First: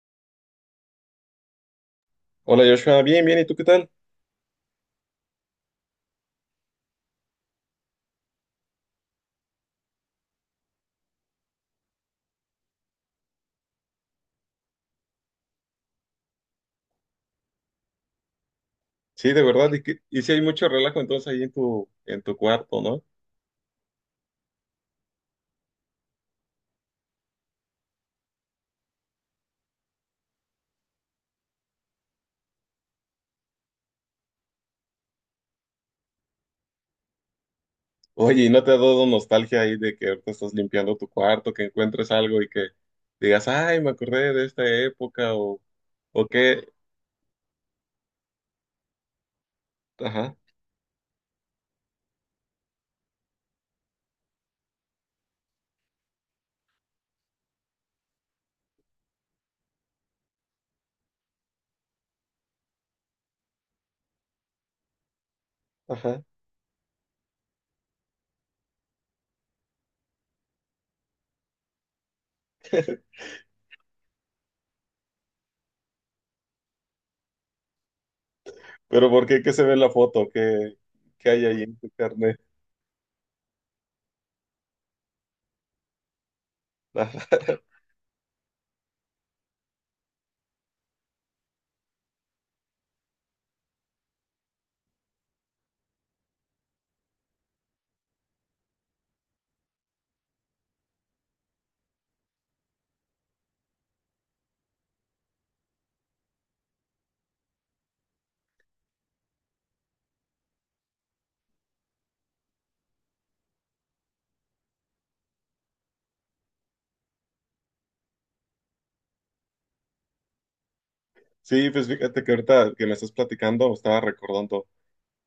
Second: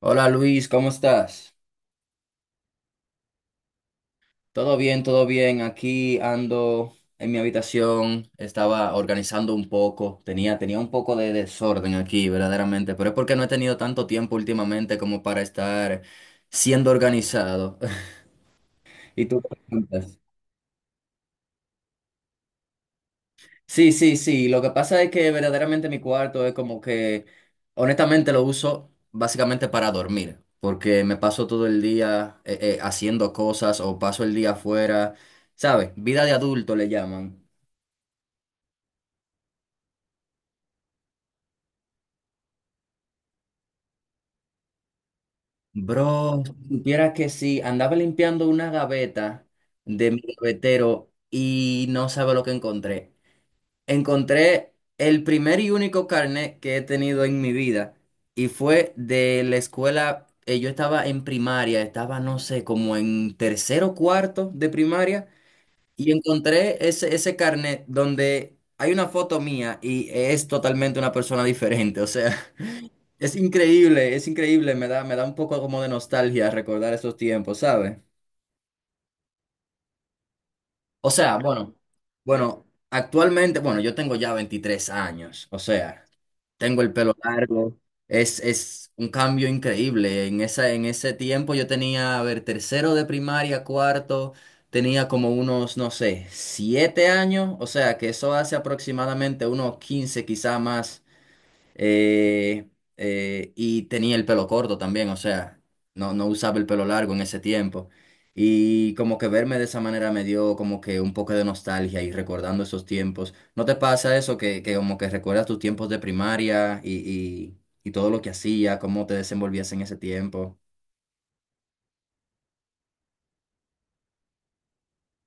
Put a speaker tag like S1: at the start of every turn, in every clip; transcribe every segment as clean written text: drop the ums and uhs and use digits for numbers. S1: Hola Luis, ¿cómo estás?
S2: Hola Joshua, bien, ¿y tú qué tal?
S1: Todo bien, todo bien. Aquí ando en mi habitación, estaba organizando un poco, tenía un poco de desorden aquí, verdaderamente, pero es porque no he tenido tanto tiempo últimamente como para estar siendo organizado. ¿Y
S2: Sí,
S1: tú?
S2: de verdad, y sí hay mucho relajo entonces ahí en tu cuarto, ¿no?
S1: Sí, sí, sí. Lo que pasa es que verdaderamente mi cuarto es como que, honestamente, lo uso básicamente para dormir, porque me paso todo el día haciendo cosas o paso el día afuera, ¿sabes? Vida de adulto le llaman.
S2: Oye, ¿y no te ha dado nostalgia ahí de que te estás limpiando tu cuarto, que encuentres algo y que digas, ay, me acordé de esta época o
S1: Bro,
S2: qué?
S1: si supieras que sí, andaba limpiando una gaveta de mi
S2: Ajá,
S1: gavetero y no sabe lo que encontré. Encontré el primer y único carnet que he tenido en mi vida y fue de la escuela. Yo estaba en primaria, estaba no sé, como en tercero o cuarto de primaria y
S2: ajá.
S1: encontré ese carnet donde hay una foto mía y es totalmente una persona diferente, o sea, es increíble, me da un poco como de nostalgia recordar esos tiempos, ¿sabes?
S2: Pero ¿por qué? ¿Qué se ve en la foto?
S1: O
S2: ¿Qué
S1: sea,
S2: hay ahí
S1: bueno,
S2: en tu carnet?
S1: bueno, actualmente, bueno, yo tengo ya 23 años, o sea. Tengo el pelo
S2: Ajá.
S1: largo. Es un cambio increíble. En esa, en ese tiempo yo tenía, a ver, tercero de primaria, cuarto, tenía como unos, no sé, 7 años. O sea, que eso hace aproximadamente unos 15 quizá más. Eh, y tenía el pelo corto también, o sea, no, no usaba el pelo largo en ese tiempo. Y como que verme de esa manera me dio como que un poco de nostalgia y recordando esos tiempos. ¿No te pasa eso que como que recuerdas tus tiempos de primaria y todo lo que hacías, cómo te desenvolvías en ese tiempo?
S2: Sí, pues fíjate que ahorita que me estás platicando, me estaba recordando.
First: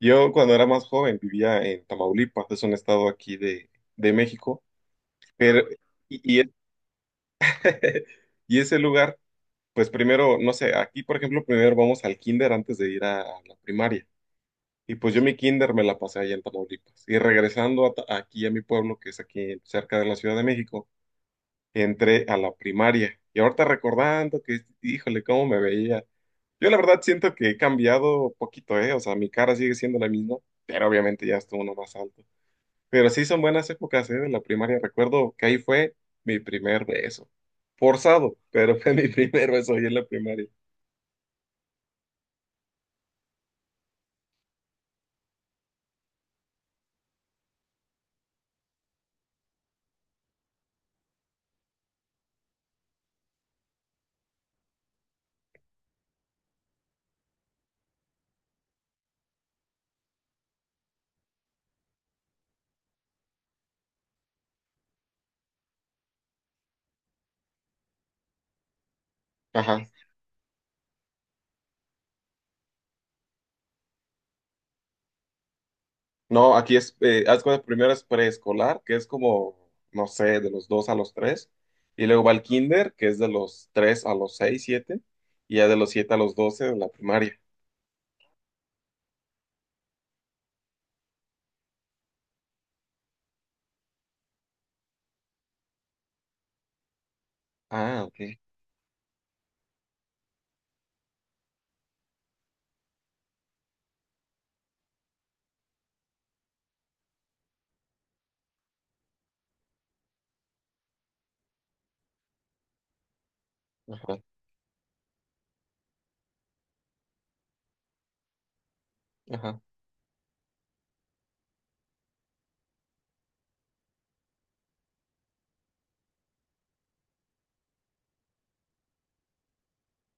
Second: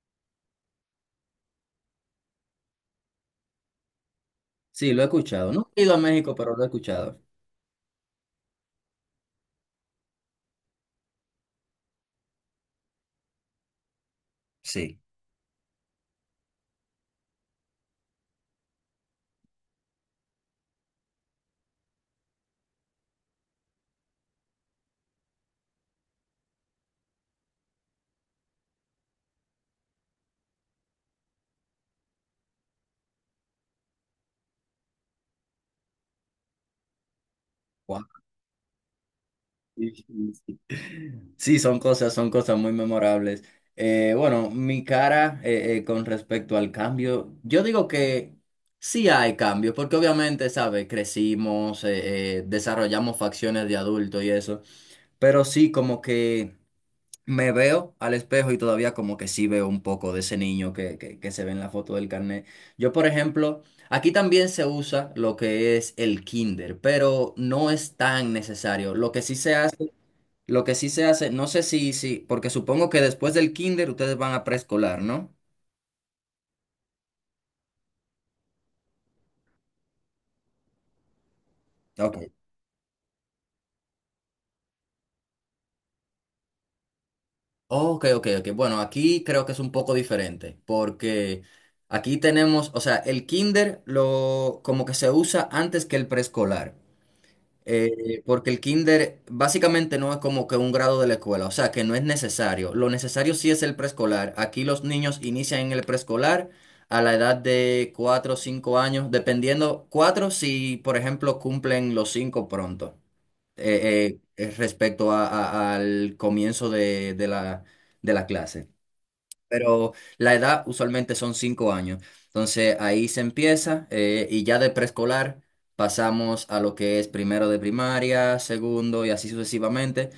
S2: Yo cuando era más joven vivía en Tamaulipas, es un estado aquí de México,
S1: Sí, lo he escuchado.
S2: pero...
S1: No he ido a México,
S2: Y
S1: pero lo he escuchado.
S2: Y ese lugar, pues primero, no sé, aquí por ejemplo, primero vamos al kinder antes de ir a la primaria. Y
S1: Sí.
S2: pues yo mi kinder me la pasé allá en Tamaulipas. Y regresando a aquí a mi pueblo, que es aquí cerca de la Ciudad de México, entré a la primaria. Y ahorita recordando que, híjole, cómo me veía. Yo la verdad siento que he cambiado poquito, ¿eh? O sea, mi cara sigue siendo la misma, pero obviamente ya estuvo uno más alto. Pero sí son buenas épocas, ¿eh? De la primaria. Recuerdo que ahí fue mi primer beso.
S1: Wow.
S2: Forzado, pero fue mi primer beso ahí en la primaria.
S1: Sí, son cosas muy memorables. Bueno, mi cara con respecto al cambio, yo digo que sí hay cambios, porque obviamente, ¿sabes? Crecimos, desarrollamos facciones de adulto y eso, pero sí como que me veo al espejo y todavía como que sí veo un poco de ese niño que se ve en la foto del carnet. Yo, por ejemplo, aquí también se usa lo que es el kinder, pero no es tan necesario.
S2: Ajá.
S1: Lo que sí se hace, no sé si, porque supongo que después del kinder ustedes van a preescolar, ¿no?
S2: No, aquí es, haz cuenta, primero es preescolar, que es como, no sé, de los dos a los tres. Y
S1: Ok.
S2: luego va el kinder, que es de los tres a los seis, siete. Y ya de los siete a los doce de la primaria.
S1: Ok, ok, ok. Bueno, aquí creo que es un poco diferente, porque aquí tenemos, o sea, el kinder lo como que se usa antes que el preescolar.
S2: Ah, ok.
S1: Porque el kinder básicamente no es como que un grado de la escuela, o sea que no es necesario. Lo necesario sí es el preescolar. Aquí los niños inician en el preescolar a la edad de 4 o 5 años, dependiendo, 4 si por ejemplo cumplen los 5 pronto,
S2: Ajá,
S1: respecto al comienzo de la clase.
S2: ajá.
S1: Pero la edad usualmente son 5 años. Entonces ahí se empieza y ya de preescolar pasamos a lo que es primero de primaria, segundo y así sucesivamente.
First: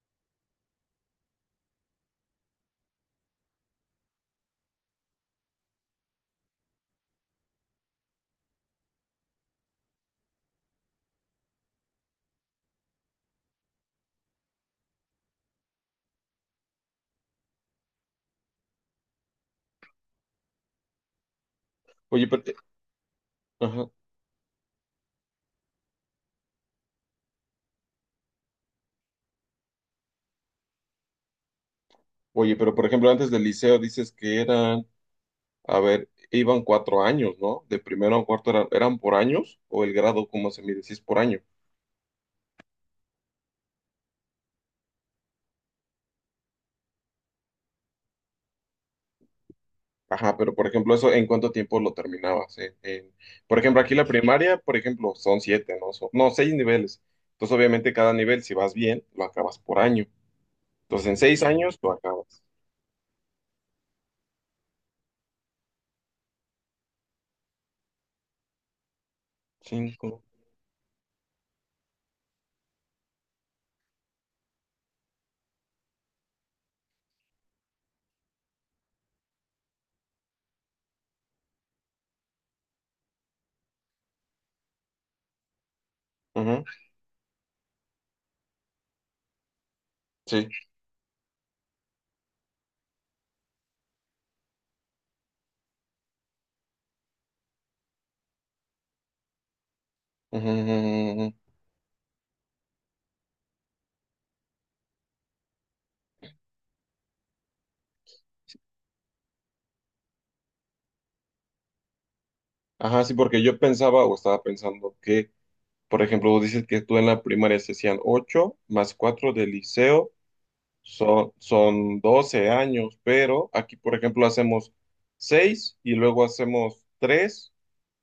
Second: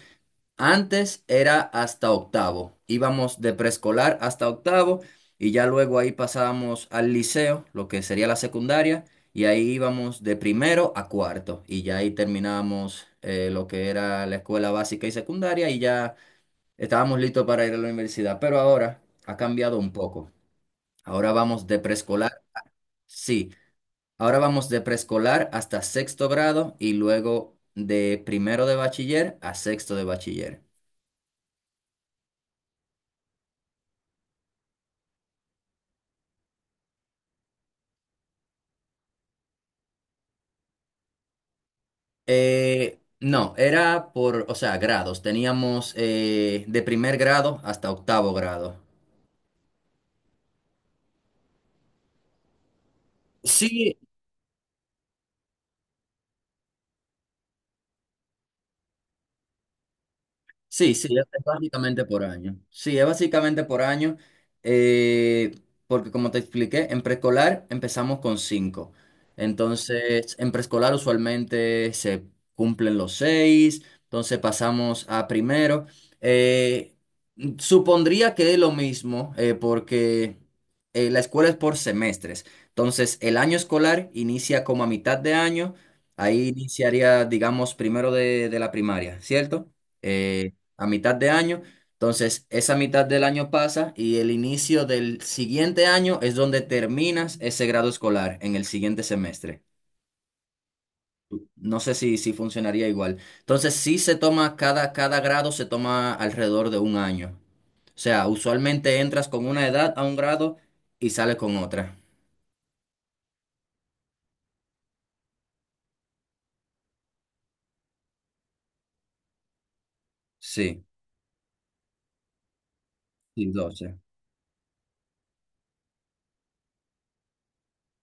S1: Antes era hasta octavo. Íbamos de preescolar hasta octavo y ya luego ahí pasábamos al liceo, lo que sería la secundaria, y ahí íbamos de primero a cuarto y ya ahí terminábamos lo que era la escuela básica y secundaria y ya... estábamos listos para ir a la universidad, pero ahora ha cambiado un poco. Ahora vamos de
S2: Oye, pero,
S1: preescolar,
S2: eh,
S1: sí,
S2: ajá.
S1: ahora vamos de preescolar hasta sexto grado y luego de primero de bachiller a sexto de bachiller.
S2: Oye, pero por ejemplo, antes del liceo dices que eran a ver, iban cuatro años, ¿no? De primero a cuarto eran por años o el grado, como se mide, si es por año.
S1: No, era por, o sea, grados. Teníamos de primer grado hasta octavo grado.
S2: Ajá, pero por ejemplo, eso, ¿en cuánto tiempo lo terminabas? Por ejemplo, aquí
S1: Sí,
S2: la primaria, por ejemplo, son siete, ¿no? No, seis niveles. Entonces, obviamente, cada nivel, si vas bien, lo acabas por año.
S1: sí,
S2: Entonces, en
S1: es
S2: seis
S1: es
S2: Años, lo
S1: básicamente por
S2: acabas.
S1: año. Sí, es básicamente por año, eh, porque como te expliqué, en preescolar empezamos con 5.
S2: Cinco.
S1: Entonces, en preescolar usualmente se cumplen los 6, entonces pasamos a primero. Eh, supondría que es lo mismo, porque la escuela es por semestres. Entonces, el año escolar inicia como a mitad de año, ahí
S2: Ujú,
S1: iniciaría, digamos, primero de la primaria, ¿cierto?
S2: sí.
S1: Eh, a mitad de año. Entonces, esa mitad del año pasa y el inicio del siguiente año es donde terminas ese grado escolar en el siguiente semestre.
S2: Ujú, ujú, ujú.
S1: No sé si funcionaría igual. Entonces, sí se toma cada grado, se toma alrededor de un año. O sea, usualmente entras con una edad a un grado y sales con otra.
S2: Ajá, sí, porque yo pensaba o estaba pensando que, por ejemplo, dices que tú en la primaria se hacían ocho más cuatro del liceo.
S1: Sí,
S2: Son 12 años, pero
S1: sí,
S2: aquí, por
S1: 12.
S2: ejemplo, hacemos 6 y luego hacemos 3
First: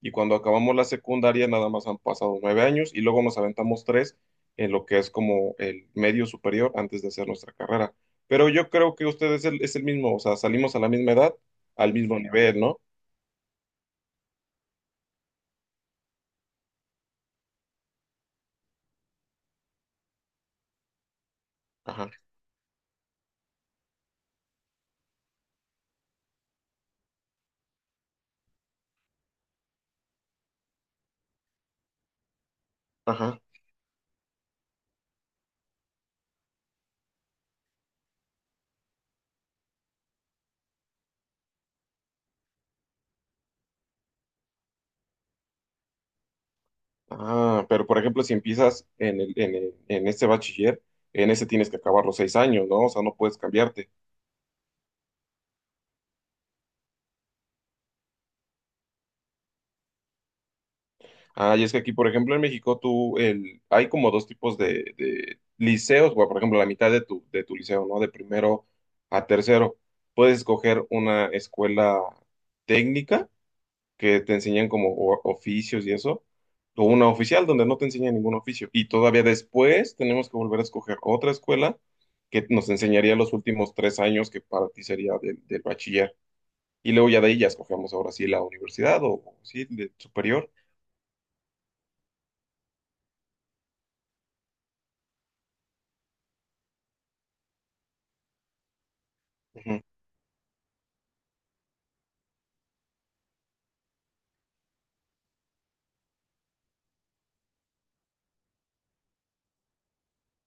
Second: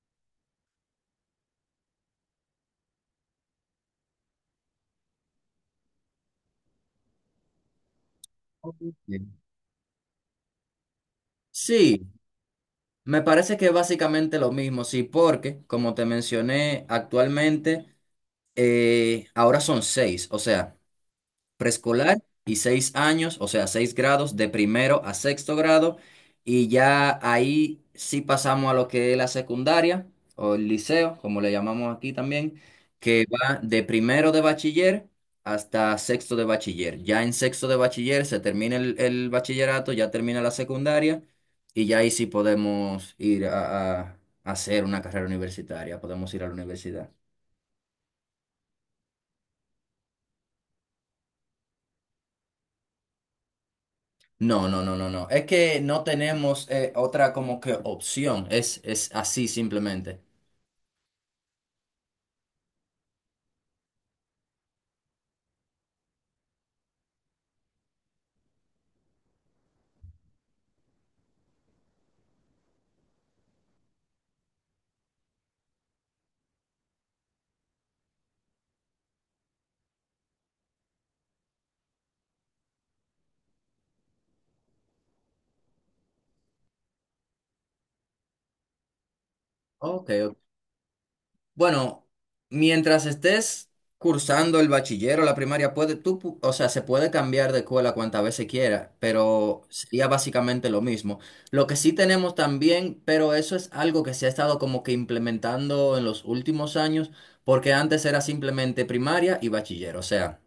S2: y cuando acabamos la secundaria nada más han pasado 9 años y luego nos aventamos 3 en lo que es como el medio superior antes de hacer nuestra carrera. Pero yo creo que
S1: Bien.
S2: ustedes es el mismo, o sea, salimos a la misma edad, al
S1: Sí,
S2: mismo nivel, ¿no?
S1: me parece que es básicamente lo mismo, sí, porque, como te mencioné, actualmente ahora son seis, o sea,
S2: Ajá,
S1: preescolar y seis años, o sea, seis grados de primero a sexto grado, y ya ahí sí pasamos a lo que es la secundaria o el liceo, como le llamamos aquí también, que
S2: ajá.
S1: va de primero de bachiller hasta sexto de bachiller. Ya en sexto de bachiller se termina el bachillerato, ya termina la secundaria, y ya ahí sí podemos ir a hacer una carrera universitaria, podemos ir a la universidad.
S2: Ah, pero por ejemplo, si empiezas en este bachiller, en ese tienes que acabar los 6 años, ¿no? O sea, no puedes cambiarte.
S1: No, no, no, no, no. Es que no tenemos otra como que opción. Es así simplemente.
S2: Ah, y es que aquí, por ejemplo, en México, hay como dos tipos de liceos, bueno, por ejemplo, la mitad de de tu liceo, ¿no? De primero a tercero. Puedes escoger una escuela técnica que te enseñan como oficios y eso, o una oficial donde no te enseñan ningún oficio. Y todavía después tenemos que volver a escoger otra escuela que nos enseñaría los últimos tres años que para ti sería del bachiller. Y luego ya de ahí ya escogemos ahora sí la universidad o sí, de
S1: Ok, ok.
S2: superior.
S1: Bueno, mientras estés cursando el bachiller la primaria, o sea, se puede cambiar de escuela cuantas veces quiera, pero
S2: Ujú.
S1: sería básicamente lo mismo. Lo que sí tenemos también, pero eso es algo que se ha estado como que implementando en los últimos años, porque antes era simplemente primaria y bachiller, o sea,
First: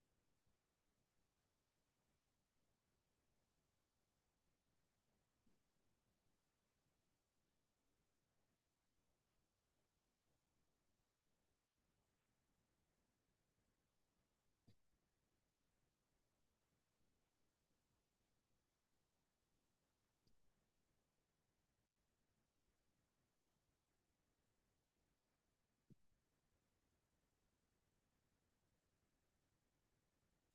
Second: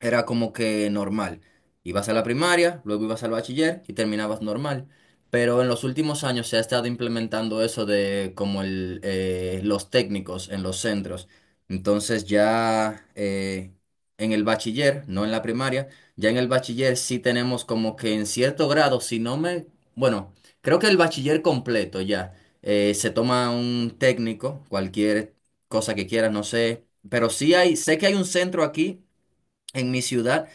S1: era como que normal. Ibas a la primaria, luego ibas al bachiller y terminabas normal. Pero en los últimos años se ha estado implementando eso de como el, los técnicos en los centros. Entonces ya en el bachiller, no en la primaria, ya en el bachiller sí tenemos como que en cierto grado, si no me... bueno, creo que el bachiller completo ya. Se toma un técnico, cualquier cosa que quieras, no sé. Pero sí hay, sé que hay un centro aquí en mi ciudad,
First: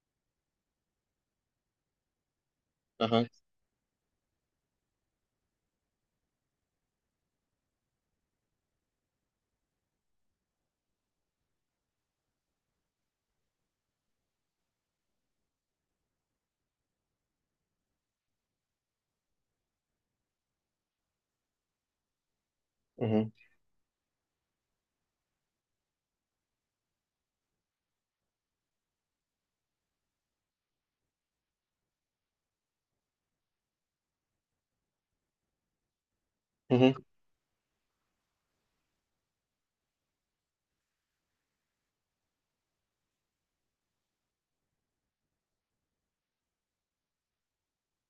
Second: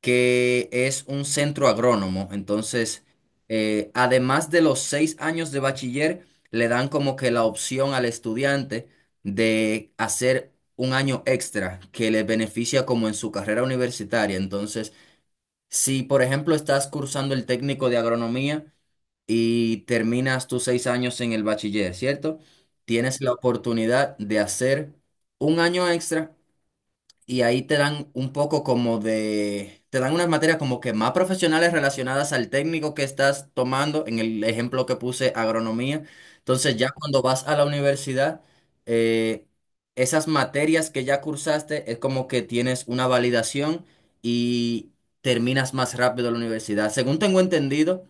S1: que es un centro agrónomo. Entonces,
S2: Ajá.
S1: además de los 6 años de bachiller, le dan como que la opción al estudiante de hacer un año extra que le beneficia como en su carrera universitaria. Entonces, si por ejemplo estás cursando el técnico de agronomía y terminas tus 6 años en el bachiller, ¿cierto? Tienes
S2: Ujú.
S1: la oportunidad de hacer un año extra y ahí te dan un poco como de, te dan unas materias como que más profesionales relacionadas al técnico que estás tomando, en el ejemplo que puse, agronomía. Entonces ya
S2: Ujú.
S1: cuando vas a la universidad, eh, esas materias que ya cursaste es como que tienes una validación y terminas más rápido la universidad. Según tengo entendido,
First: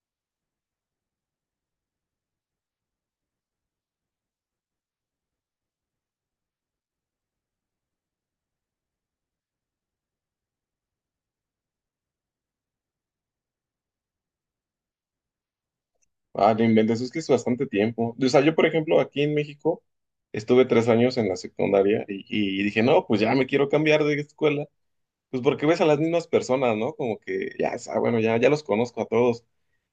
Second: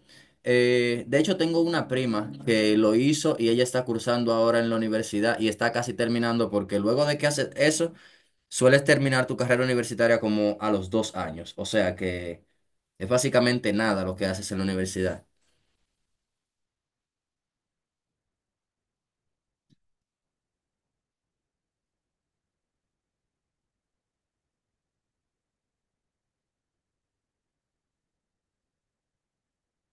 S1: de hecho tengo una prima que lo hizo y ella está cursando ahora en la universidad y está casi terminando porque luego de que haces eso, sueles terminar tu carrera universitaria como a los 2 años, o sea que es básicamente nada lo que haces en la universidad.
S2: Ah, no inventes, es que es bastante tiempo. O sea, yo, por ejemplo, aquí en México estuve tres años en la secundaria y dije, no, pues ya me quiero cambiar de escuela. Pues porque ves a las mismas personas, ¿no? Como que bueno, ya los conozco a todos.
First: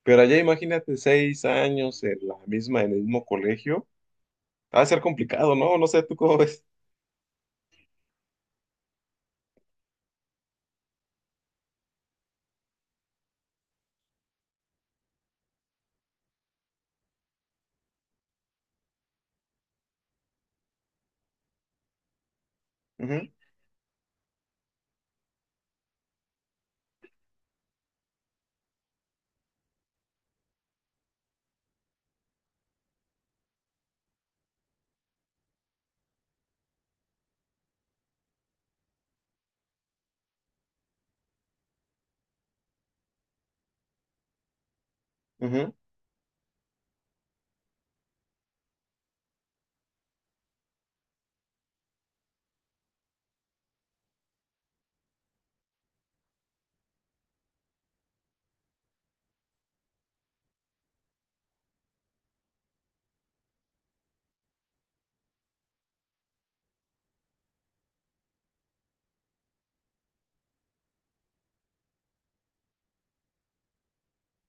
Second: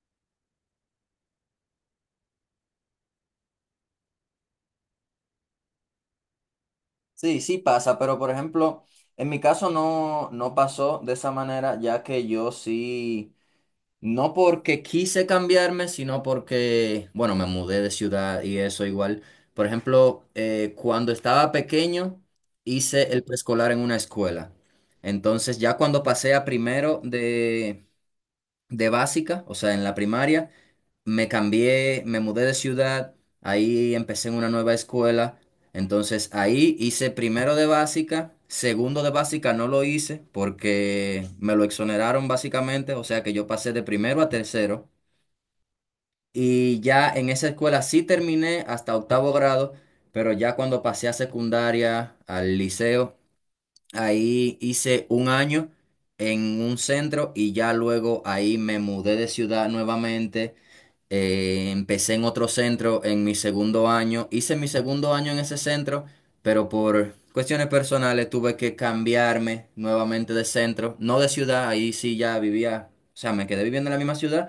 S2: Pero allá imagínate seis años en la misma, en el mismo colegio. Va a ser complicado, ¿no? No sé, ¿tú cómo ves?
S1: Sí, sí pasa, pero por ejemplo, en mi caso no, no pasó de esa manera, ya que yo sí, no porque quise cambiarme, sino porque, bueno, me mudé de ciudad y eso igual. Por ejemplo, cuando estaba pequeño, hice
S2: Ujú,
S1: el preescolar en una escuela. Entonces, ya cuando pasé a primero de básica, o sea, en la primaria, me cambié, me mudé de ciudad, ahí empecé en una nueva escuela, entonces ahí hice primero de básica, segundo de básica no lo hice porque me lo exoneraron básicamente, o sea que yo pasé de primero a tercero
S2: ujú.
S1: y ya en esa escuela sí terminé hasta octavo grado, pero ya cuando pasé a secundaria, al liceo, ahí hice un año en un centro y ya luego ahí me mudé de ciudad nuevamente. Empecé en otro centro en mi segundo año. Hice mi segundo año en ese centro, pero por cuestiones personales tuve que cambiarme nuevamente de centro. No de ciudad, ahí sí ya vivía, o sea, me quedé viviendo en la misma ciudad,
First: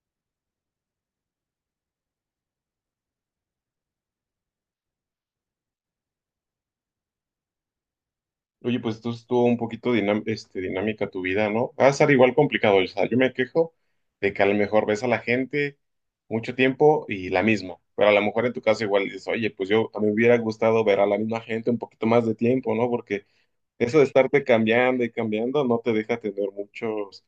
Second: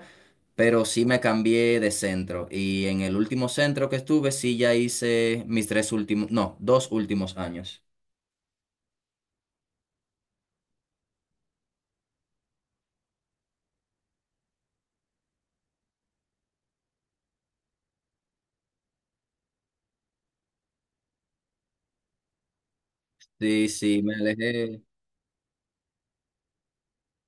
S1: pero sí me cambié de centro. Y en el último centro que estuve, sí ya hice mis tres últimos, no, dos últimos años.
S2: Oye, pues tú estuvo un poquito dinámica tu vida, ¿no? Va a ser igual complicado. O sea, yo me quejo de que a lo mejor ves a la gente mucho tiempo y la misma. Pero a lo mejor en tu caso igual dices, oye, pues yo a mí me hubiera gustado ver a la misma gente un poquito más de tiempo, ¿no? Porque
S1: Sí,
S2: eso
S1: sí,
S2: de
S1: me
S2: estarte
S1: alejé.
S2: cambiando y cambiando no te deja tener muchos,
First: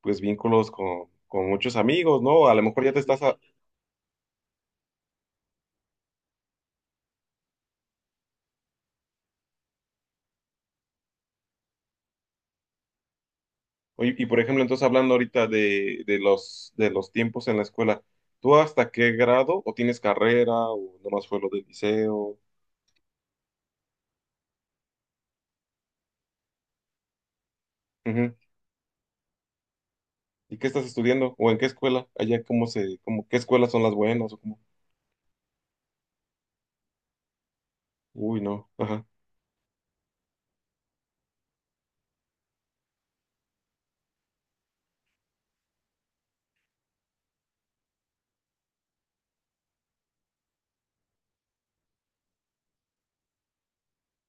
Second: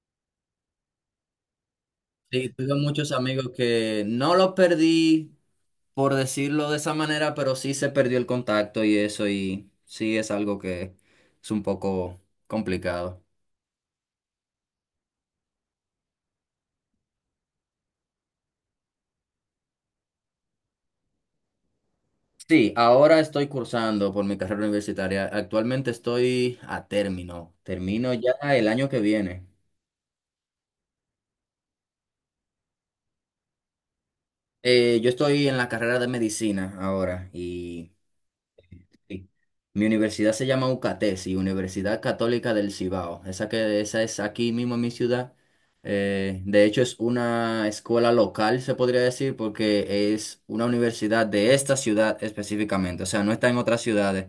S2: pues, vínculos con muchos amigos, ¿no?
S1: Sí,
S2: A lo
S1: tuve
S2: mejor ya te
S1: muchos
S2: estás
S1: amigos que no los perdí por decirlo de esa manera, pero sí se perdió el contacto y eso, y sí es algo que es un poco complicado.
S2: oye, y por ejemplo, entonces hablando ahorita de los tiempos en la escuela, ¿tú hasta qué grado o tienes carrera o nomás fue lo del liceo?
S1: Sí, ahora estoy cursando por mi carrera universitaria. Actualmente estoy a término. Termino ya
S2: Ujú.
S1: el año que viene.
S2: ¿Y qué estás estudiando? ¿O en qué escuela? Allá cómo se, cómo, ¿qué escuelas son las buenas o cómo?
S1: Yo estoy en la carrera de medicina ahora y
S2: Uy, no. Ajá.
S1: sí. Mi universidad se llama UCATESI, Universidad Católica del Cibao. Esa es aquí mismo en mi ciudad. De hecho, es una escuela local, se podría decir, porque es una universidad de esta ciudad específicamente. O sea, no está en otras ciudades.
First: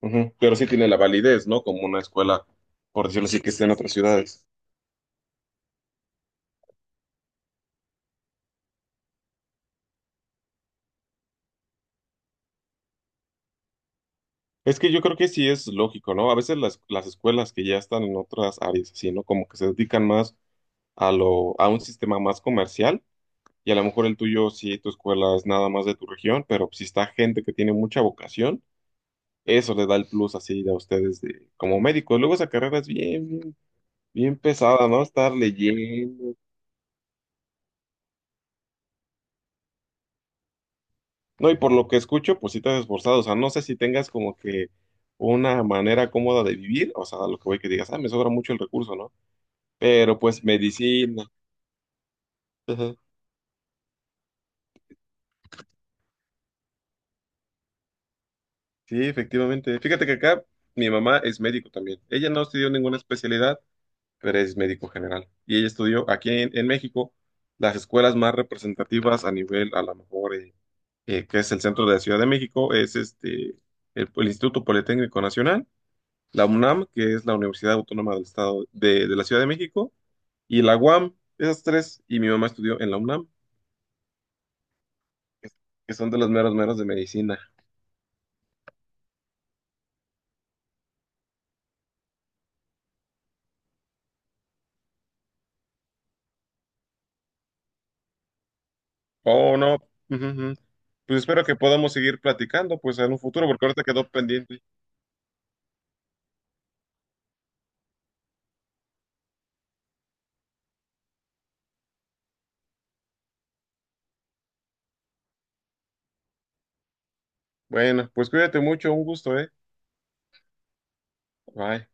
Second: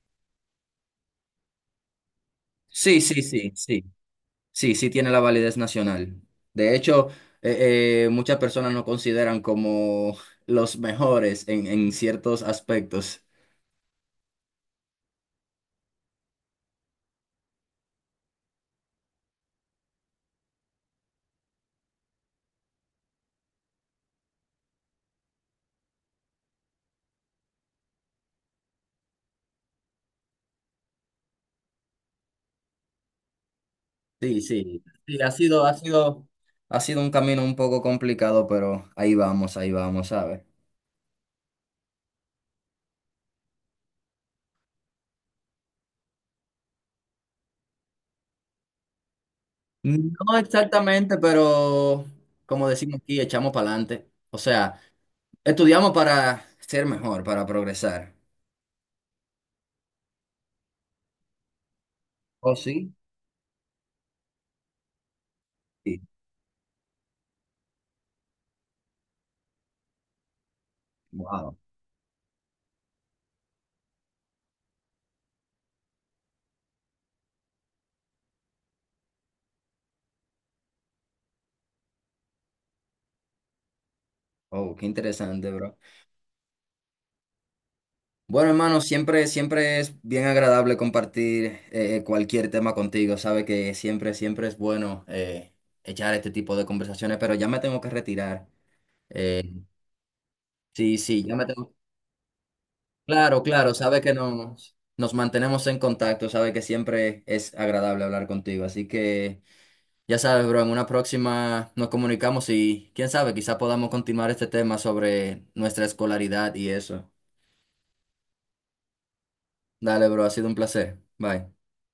S2: Ujú. Pero sí tiene la validez, ¿no? Como una escuela,
S1: Sí,
S2: por
S1: sí,
S2: decirlo así, que
S1: sí,
S2: esté en
S1: sí.
S2: otras ciudades.
S1: Sí, sí tiene la validez nacional. De hecho, muchas personas nos consideran como los mejores en ciertos aspectos.
S2: Es que yo creo que sí es lógico, ¿no? A veces las escuelas que ya están en otras áreas, así, ¿no? Como que se dedican más a lo, a un sistema más comercial y a lo mejor el tuyo, sí, tu escuela es nada más de tu región, pero si está gente que tiene mucha vocación, eso le da el plus así a ustedes de, como médicos. Luego esa carrera es bien
S1: Sí, sí,
S2: pesada, ¿no?
S1: sí,
S2: Estar leyendo.
S1: ha sido un camino un poco complicado, pero ahí vamos, ¿sabes?
S2: No, y por lo que escucho, pues sí te has esforzado. O sea, no sé si tengas como que una manera cómoda de vivir, o sea, a lo que voy que digas, ah, me sobra mucho el recurso, ¿no? Pero
S1: No
S2: pues
S1: exactamente,
S2: medicina.
S1: pero como
S2: Ajá.
S1: decimos aquí, echamos para adelante. O sea, estudiamos para ser mejor, para progresar.
S2: Sí, efectivamente. Fíjate que acá mi mamá es médico también. Ella no
S1: ¿Oh,
S2: estudió
S1: sí?
S2: ninguna especialidad, pero es médico general. Y ella
S1: Sí.
S2: estudió aquí en México las escuelas más representativas a nivel, a lo mejor, que es
S1: Wow.
S2: el centro de la Ciudad de México, es este, el Instituto Politécnico Nacional, la UNAM, que es la Universidad Autónoma del Estado de la Ciudad de México, y la UAM, esas tres, y mi mamá estudió en la UNAM,
S1: Oh, qué
S2: que
S1: interesante, bro.
S2: que son de los meros meros de medicina.
S1: Bueno, hermano, siempre, siempre es bien agradable compartir cualquier tema contigo. Sabe que siempre, siempre es bueno echar este tipo de conversaciones, pero ya me tengo que retirar. Eh,
S2: Oh, no. Ujú, ujú.
S1: Sí,
S2: Pues
S1: sí, ya
S2: espero
S1: me
S2: que
S1: tengo.
S2: podamos seguir platicando, pues en un
S1: Claro,
S2: futuro, porque
S1: claro,
S2: ahorita
S1: sabe
S2: quedó
S1: que
S2: pendiente.
S1: nos mantenemos en contacto, sabe que siempre es agradable hablar contigo. Así que ya sabes, bro, en una próxima nos comunicamos y quién sabe, quizá podamos continuar este tema sobre nuestra escolaridad y eso.
S2: Bueno, pues cuídate mucho, un gusto, ¿eh?
S1: Dale, bro, ha sido un placer. Bye.
S2: Bye.